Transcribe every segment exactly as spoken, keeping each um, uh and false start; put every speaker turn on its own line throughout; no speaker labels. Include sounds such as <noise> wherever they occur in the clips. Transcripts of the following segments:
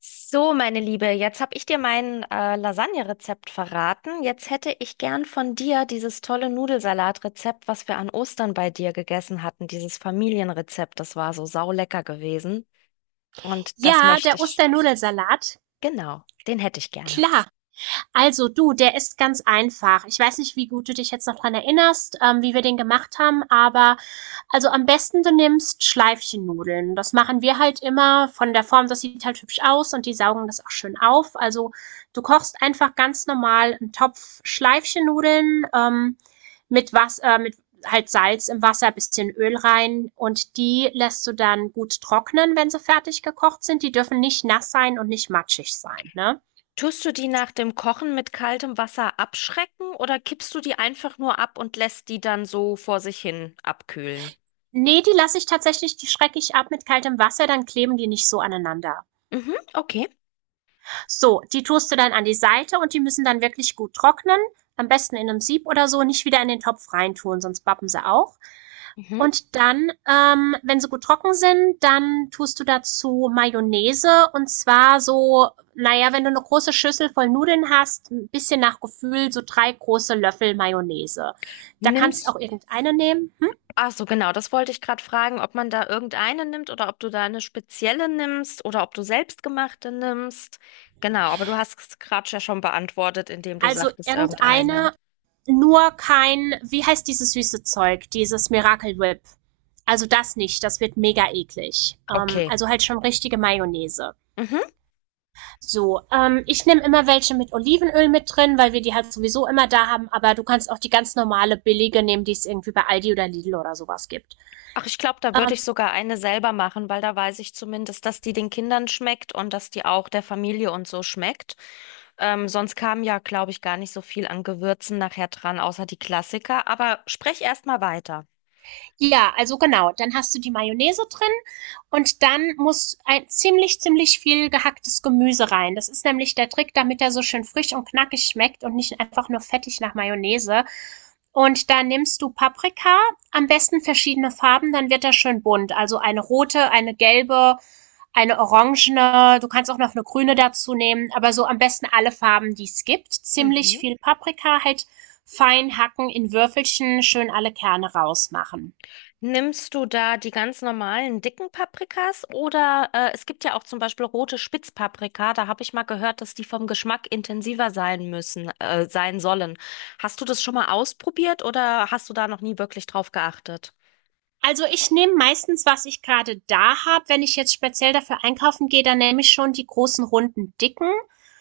So, meine Liebe, jetzt habe ich dir mein äh, Lasagne-Rezept verraten. Jetzt hätte ich gern von dir dieses tolle Nudelsalat-Rezept, was wir an Ostern bei dir gegessen hatten, dieses Familienrezept. Das war so saulecker gewesen. Und das
Ja,
möchte
der
ich.
Osternudelsalat,
Genau, den hätte ich gerne.
klar. Also du, der ist ganz einfach. Ich weiß nicht, wie gut du dich jetzt noch dran erinnerst, ähm, wie wir den gemacht haben, aber also am besten du nimmst Schleifchennudeln. Das machen wir halt immer von der Form, das sieht halt hübsch aus und die saugen das auch schön auf. Also du kochst einfach ganz normal einen Topf Schleifchennudeln ähm, mit was, äh, mit halt Salz im Wasser, bisschen Öl rein und die lässt du dann gut trocknen, wenn sie fertig gekocht sind. Die dürfen nicht nass sein und nicht matschig sein, ne?
Tust du die nach dem Kochen mit kaltem Wasser abschrecken oder kippst du die einfach nur ab und lässt die dann so vor sich hin abkühlen?
Nee, die lasse ich tatsächlich die schrecke ich ab mit kaltem Wasser, dann kleben die nicht so aneinander.
Mhm, okay.
So, die tust du dann an die Seite und die müssen dann wirklich gut trocknen. Am besten in einem Sieb oder so, nicht wieder in den Topf reintun, sonst bappen sie auch.
Mhm.
Und dann, ähm, wenn sie gut trocken sind, dann tust du dazu Mayonnaise, und zwar so naja, wenn du eine große Schüssel voll Nudeln hast, 'n bisschen nach Gefühl so drei große Löffel Mayonnaise. Da kannst auch
Nimmst.
irgendeine nehmen.
Ach so, genau, das wollte ich gerade fragen, ob man da irgendeine nimmt oder ob du da eine spezielle nimmst oder ob du selbstgemachte nimmst. Genau, aber du hast es gerade ja schon beantwortet, indem du
Also
sagtest irgendeine.
irgendeine, nur kein, wie heißt dieses süße Zeug, dieses Miracle Whip. Also das nicht, das wird mega eklig. Ähm,
Okay.
also halt schon richtige Mayonnaise.
Mhm.
So, ähm, ich nehme immer welche mit Olivenöl mit drin, weil wir die halt sowieso immer da haben, aber du kannst auch die ganz normale billige nehmen, die es irgendwie bei Aldi oder Lidl oder sowas gibt.
Ach, ich glaube, da würde
Ähm,
ich sogar eine selber machen, weil da weiß ich zumindest, dass die den Kindern schmeckt und dass die auch der Familie und so schmeckt. Ähm, sonst kam ja, glaube ich, gar nicht so viel an Gewürzen nachher dran, außer die Klassiker. Aber sprech erst mal weiter.
Ja, also genau. Dann hast du die Mayonnaise drin und dann muss ein ziemlich, ziemlich viel gehacktes Gemüse rein. Das ist nämlich der Trick, damit er so schön frisch und knackig schmeckt und nicht einfach nur fettig nach Mayonnaise. Und da nimmst du Paprika, am besten verschiedene Farben, dann wird er schön bunt. Also eine rote, eine gelbe, eine orangene, du kannst auch noch eine grüne dazu nehmen, aber so am besten alle Farben, die es gibt. Ziemlich
Mhm.
viel Paprika, halt fein hacken in Würfelchen, schön alle Kerne rausmachen.
Nimmst du da die ganz normalen dicken Paprikas oder äh, es gibt ja auch zum Beispiel rote Spitzpaprika, da habe ich mal gehört, dass die vom Geschmack intensiver sein müssen, äh, sein sollen. Hast du das schon mal ausprobiert oder hast du da noch nie wirklich drauf geachtet?
Also ich nehme meistens, was ich gerade da habe. Wenn ich jetzt speziell dafür einkaufen gehe, dann nehme ich schon die großen, runden, dicken.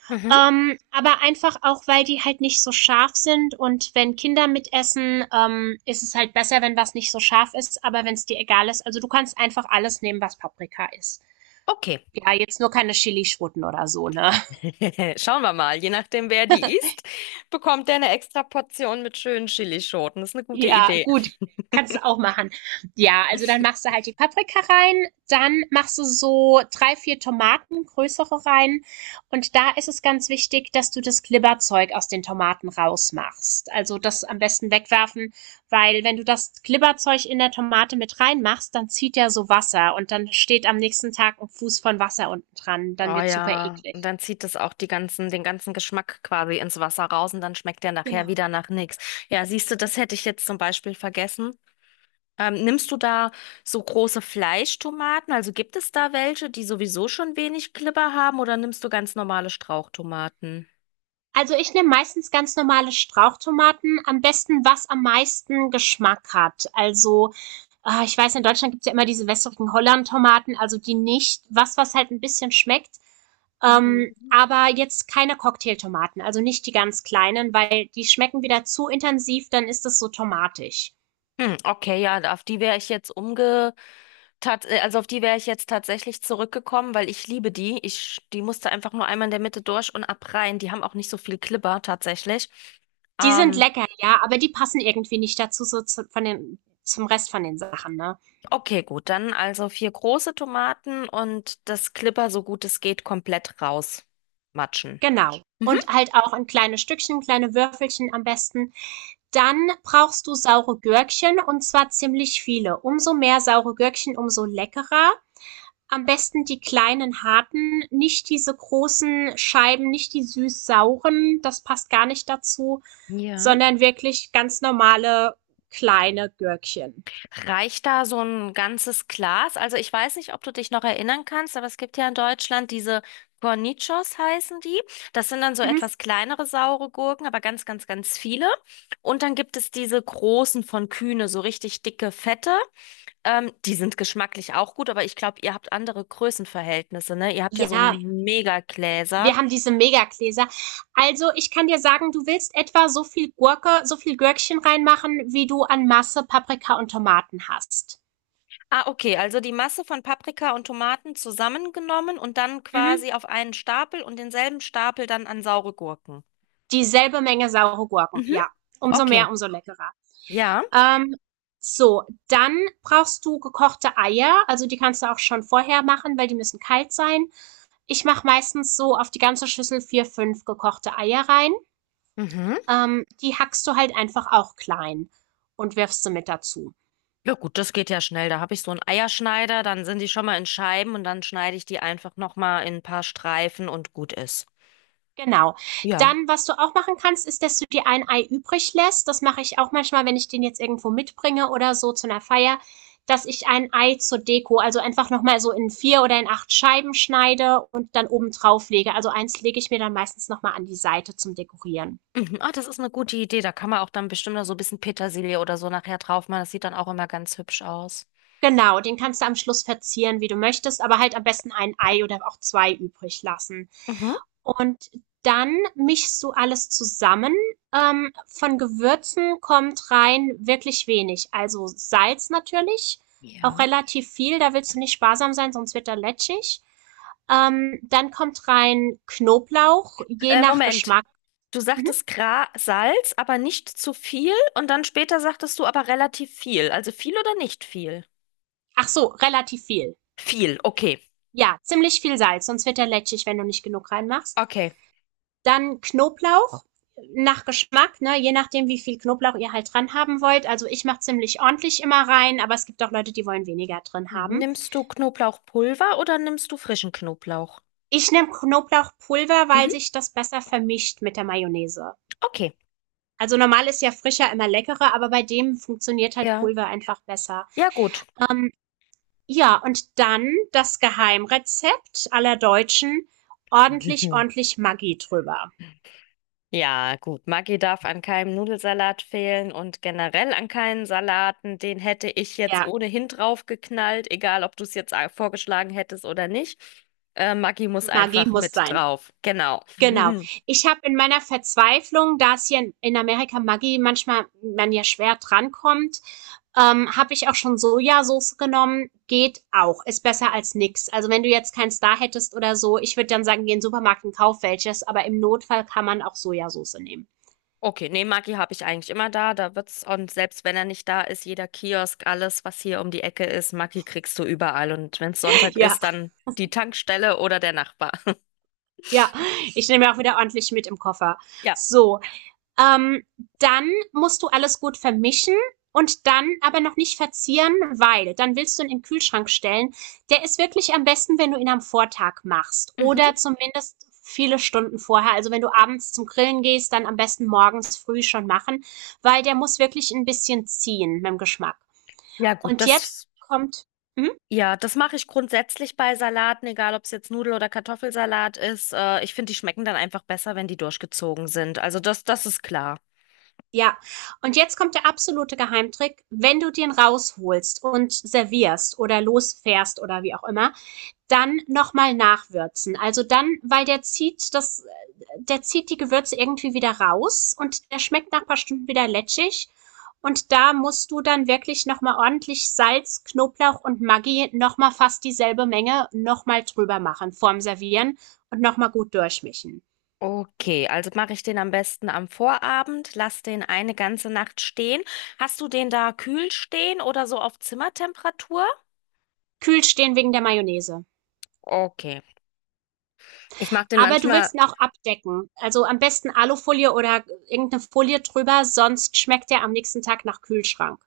Mhm.
Ähm, aber einfach auch, weil die halt nicht so scharf sind. Und wenn Kinder mitessen, ähm, ist es halt besser, wenn was nicht so scharf ist. Aber wenn es dir egal ist, also du kannst einfach alles nehmen, was Paprika ist.
Okay.
Ja, jetzt nur keine Chili-Schwutten oder so, ne?
<laughs> Schauen wir mal. Je nachdem, wer die isst, bekommt der eine extra Portion mit schönen Chilischoten. Das ist eine gute
Ja,
Idee.
gut. Kannst du auch machen. Ja, also dann machst du
<laughs>
halt die Paprika rein, dann machst du so drei, vier Tomaten, größere rein. Und da ist es ganz wichtig, dass du das Glibberzeug aus den Tomaten rausmachst. Also das am besten wegwerfen, weil wenn du das Glibberzeug in der Tomate mit reinmachst, dann zieht ja so Wasser und dann steht am nächsten Tag ein Fuß von Wasser unten dran. Dann
Oh
wird super
ja,
eklig.
und dann zieht es auch die ganzen, den ganzen Geschmack quasi ins Wasser raus und dann schmeckt der nachher
Genau.
wieder nach nichts. Ja, siehst du, das hätte ich jetzt zum Beispiel vergessen. Ähm, nimmst du da so große Fleischtomaten? Also gibt es da welche, die sowieso schon wenig Glibber haben oder nimmst du ganz normale Strauchtomaten?
Also ich nehme meistens ganz normale Strauchtomaten, am besten was am meisten Geschmack hat. Also, ah, ich weiß, in Deutschland gibt's ja immer diese wässrigen Holland-Tomaten, also die nicht. Was, was halt ein bisschen schmeckt, ähm, aber jetzt keine Cocktailtomaten, also nicht die ganz kleinen, weil die schmecken wieder zu intensiv, dann ist es so tomatig.
Hm, okay, ja, auf die wäre ich jetzt umge, tat, äh, also auf die wäre ich jetzt tatsächlich zurückgekommen, weil ich liebe die. Ich, die musste einfach nur einmal in der Mitte durch und ab rein. Die haben auch nicht so viel Glibber tatsächlich.
Die sind
Ähm,
lecker, ja, aber die passen irgendwie nicht dazu, so zu von den zum Rest von den Sachen, ne?
Okay, gut, dann also vier große Tomaten und das Klipper, so gut es geht, komplett rausmatschen.
Genau.
Mhm.
Und halt auch in kleine Stückchen, kleine Würfelchen am besten. Dann brauchst du saure Gürkchen, und zwar ziemlich viele. Umso mehr saure Gürkchen, umso leckerer. Am besten die kleinen harten, nicht diese großen Scheiben, nicht die süß-sauren, das passt gar nicht dazu,
Ja.
sondern wirklich ganz normale kleine Gürkchen.
Reicht da so ein ganzes Glas? Also ich weiß nicht, ob du dich noch erinnern kannst, aber es gibt ja in Deutschland diese Cornichons heißen die. Das sind dann so
Mhm.
etwas kleinere saure Gurken, aber ganz, ganz, ganz viele. Und dann gibt es diese großen von Kühne, so richtig dicke, fette. Ähm, die sind geschmacklich auch gut, aber ich glaube, ihr habt andere Größenverhältnisse, ne? Ihr habt ja so
Ja, wir
Megagläser.
haben diese Megagläser. Also ich kann dir sagen, du willst etwa so viel Gurke, so viel Gürkchen reinmachen, wie du an Masse Paprika und Tomaten hast.
Ah, okay, also die Masse von Paprika und Tomaten zusammengenommen und dann
Mhm.
quasi auf einen Stapel und denselben Stapel dann an saure Gurken.
Dieselbe Menge saure Gurken,
Mhm,
ja. Umso
okay,
mehr, umso leckerer.
ja.
Ähm, so, dann brauchst du gekochte Eier. Also die kannst du auch schon vorher machen, weil die müssen kalt sein. Ich mache meistens so auf die ganze Schüssel vier, fünf gekochte Eier rein.
Mhm.
Ähm, die hackst du halt einfach auch klein und wirfst sie mit dazu.
Ja gut, das geht ja schnell. Da habe ich so einen Eierschneider, dann sind die schon mal in Scheiben und dann schneide ich die einfach nochmal in ein paar Streifen und gut ist.
Genau.
Ja.
Dann, was du auch machen kannst, ist, dass du dir ein Ei übrig lässt. Das mache ich auch manchmal, wenn ich den jetzt irgendwo mitbringe oder so zu einer Feier, dass ich ein Ei zur Deko, also einfach nochmal so in vier oder in acht Scheiben schneide und dann oben drauf lege. Also eins lege ich mir dann meistens nochmal an die Seite zum Dekorieren.
Mhm. Ah, das ist eine gute Idee. Da kann man auch dann bestimmt noch so ein bisschen Petersilie oder so nachher drauf machen. Das sieht dann auch immer ganz hübsch aus.
Genau, den kannst du am Schluss verzieren, wie du möchtest, aber halt am besten ein Ei oder auch zwei übrig lassen.
Mhm.
Und dann mischst du alles zusammen. Ähm, von Gewürzen kommt rein wirklich wenig. Also Salz natürlich, auch
Ja.
relativ viel, da willst du nicht sparsam sein, sonst wird er lätschig. Ähm, dann kommt rein Knoblauch, je
Äh,
nach
Moment.
Geschmack.
Du
Mhm.
sagtest Gra Salz, aber nicht zu viel. Und dann später sagtest du aber relativ viel. Also viel oder nicht viel?
Ach so, relativ viel.
Viel, okay.
Ja, ziemlich viel Salz, sonst wird er lätschig, wenn du nicht genug reinmachst.
Okay.
Dann Knoblauch nach Geschmack, ne? Je nachdem, wie viel Knoblauch ihr halt dran haben wollt. Also ich mache ziemlich ordentlich immer rein, aber es gibt auch Leute, die wollen weniger drin haben.
Nimmst du Knoblauchpulver oder nimmst du frischen Knoblauch?
Ich nehme Knoblauchpulver, weil
Mhm,
sich das besser vermischt mit der Mayonnaise.
okay.
Also normal ist ja frischer immer leckerer, aber bei dem funktioniert halt
Ja.
Pulver einfach besser.
Ja, gut.
Ähm, ja, und dann das Geheimrezept aller Deutschen. Ordentlich,
<laughs>
ordentlich Maggi drüber.
Ja, gut. Maggi darf an keinem Nudelsalat fehlen und generell an keinen Salaten. Den hätte ich jetzt
Ja,
ohnehin draufgeknallt, egal ob du es jetzt a- vorgeschlagen hättest oder nicht. Äh, Maggi muss
Maggi
einfach
muss
mit
sein.
drauf. Genau.
Genau.
<laughs>
Ich habe in meiner Verzweiflung, da es hier in in Amerika Maggi manchmal man ja schwer drankommt, ähm, habe ich auch schon Sojasauce genommen. Geht auch. Ist besser als nix. Also wenn du jetzt keins da hättest oder so, ich würde dann sagen, geh in den Supermarkt und kauf welches, aber im Notfall kann man auch Sojasauce nehmen.
Okay, nee, Maggi habe ich eigentlich immer da. Da wird's, und selbst wenn er nicht da ist, jeder Kiosk, alles, was hier um die Ecke ist, Maggi kriegst du überall. Und wenn's
<laughs>
Sonntag
Ja,
ist, dann die Tankstelle oder der Nachbar. <laughs>
ja. Ich nehme ja auch wieder ordentlich mit im Koffer.
Ja.
So. Ähm, Dann musst du alles gut vermischen und dann aber noch nicht verzieren, weil dann willst du ihn in den Kühlschrank stellen. Der ist wirklich am besten, wenn du ihn am Vortag machst oder
Mhm.
zumindest viele Stunden vorher. Also wenn du abends zum Grillen gehst, dann am besten morgens früh schon machen, weil der muss wirklich ein bisschen ziehen mit dem Geschmack.
Ja, gut,
Und jetzt
das,
kommt, hm?
ja, das mache ich grundsätzlich bei Salaten, egal ob es jetzt Nudel- oder Kartoffelsalat ist. Äh, ich finde, die schmecken dann einfach besser, wenn die durchgezogen sind. Also das, das ist klar.
Ja, und jetzt kommt der absolute Geheimtrick, wenn du den rausholst und servierst oder losfährst oder wie auch immer, dann nochmal nachwürzen. Also dann, weil der zieht das, der zieht die Gewürze irgendwie wieder raus und der schmeckt nach ein paar Stunden wieder lätschig. Und da musst du dann wirklich nochmal ordentlich Salz, Knoblauch und Maggi, nochmal fast dieselbe Menge, nochmal drüber machen vorm Servieren und nochmal gut durchmischen.
Okay, also mache ich den am besten am Vorabend, lass den eine ganze Nacht stehen. Hast du den da kühl stehen oder so auf Zimmertemperatur?
Kühl stehen wegen der Mayonnaise.
Okay. Ich mache den
Aber du
manchmal.
willst ihn auch abdecken. Also am besten Alufolie oder irgendeine Folie drüber, sonst schmeckt er am nächsten Tag nach Kühlschrank.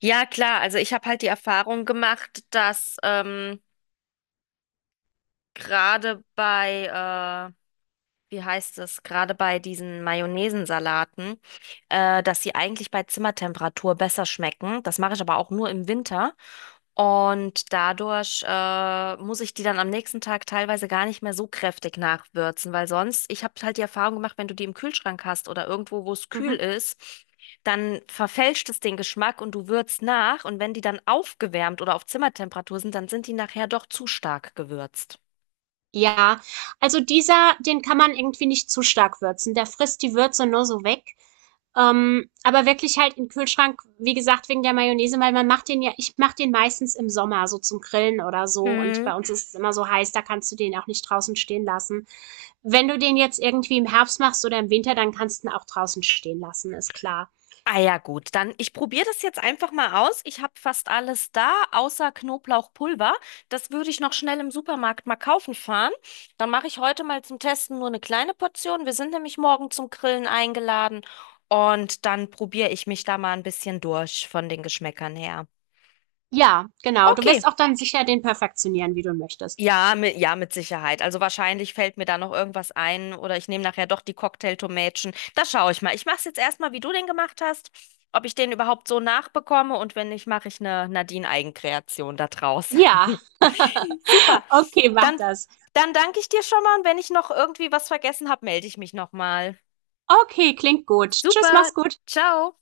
Ja, klar, also ich habe halt die Erfahrung gemacht, dass ähm, gerade bei, äh, wie heißt es, gerade bei diesen Mayonnaisensalaten, äh, dass sie eigentlich bei Zimmertemperatur besser schmecken. Das mache ich aber auch nur im Winter. Und dadurch äh, muss ich die dann am nächsten Tag teilweise gar nicht mehr so kräftig nachwürzen, weil sonst, ich habe halt die Erfahrung gemacht, wenn du die im Kühlschrank hast oder irgendwo, wo es kühl
Mhm.
ist, dann verfälscht es den Geschmack und du würzt nach. Und wenn die dann aufgewärmt oder auf Zimmertemperatur sind, dann sind die nachher doch zu stark gewürzt.
Ja, also dieser, den kann man irgendwie nicht zu stark würzen. Der frisst die Würze nur so weg. Ähm, aber wirklich halt im Kühlschrank, wie gesagt, wegen der Mayonnaise, weil man macht den ja, ich mache den meistens im Sommer, so zum Grillen oder so. Und
Hm.
bei uns ist es immer so heiß, da kannst du den auch nicht draußen stehen lassen. Wenn du den jetzt irgendwie im Herbst machst oder im Winter, dann kannst du ihn auch draußen stehen lassen, ist klar.
Ah ja, gut, dann ich probiere das jetzt einfach mal aus. Ich habe fast alles da, außer Knoblauchpulver. Das würde ich noch schnell im Supermarkt mal kaufen fahren. Dann mache ich heute mal zum Testen nur eine kleine Portion. Wir sind nämlich morgen zum Grillen eingeladen und dann probiere ich mich da mal ein bisschen durch von den Geschmäckern her.
Ja, genau. Du wirst
Okay.
auch dann sicher den perfektionieren, wie du möchtest.
Ja, mit, ja, mit Sicherheit. Also wahrscheinlich fällt mir da noch irgendwas ein oder ich nehme nachher doch die Cocktailtomätchen. Da schaue ich mal. Ich mache es jetzt erstmal, wie du den gemacht hast, ob ich den überhaupt so nachbekomme und wenn nicht, mache ich eine Nadine-Eigenkreation da draus. <laughs>
Ja. <laughs>
Super.
Okay, mach
Dann,
das.
dann danke ich dir schon mal und wenn ich noch irgendwie was vergessen habe, melde ich mich nochmal.
Okay, klingt gut. Tschüss,
Super.
mach's gut.
Ciao.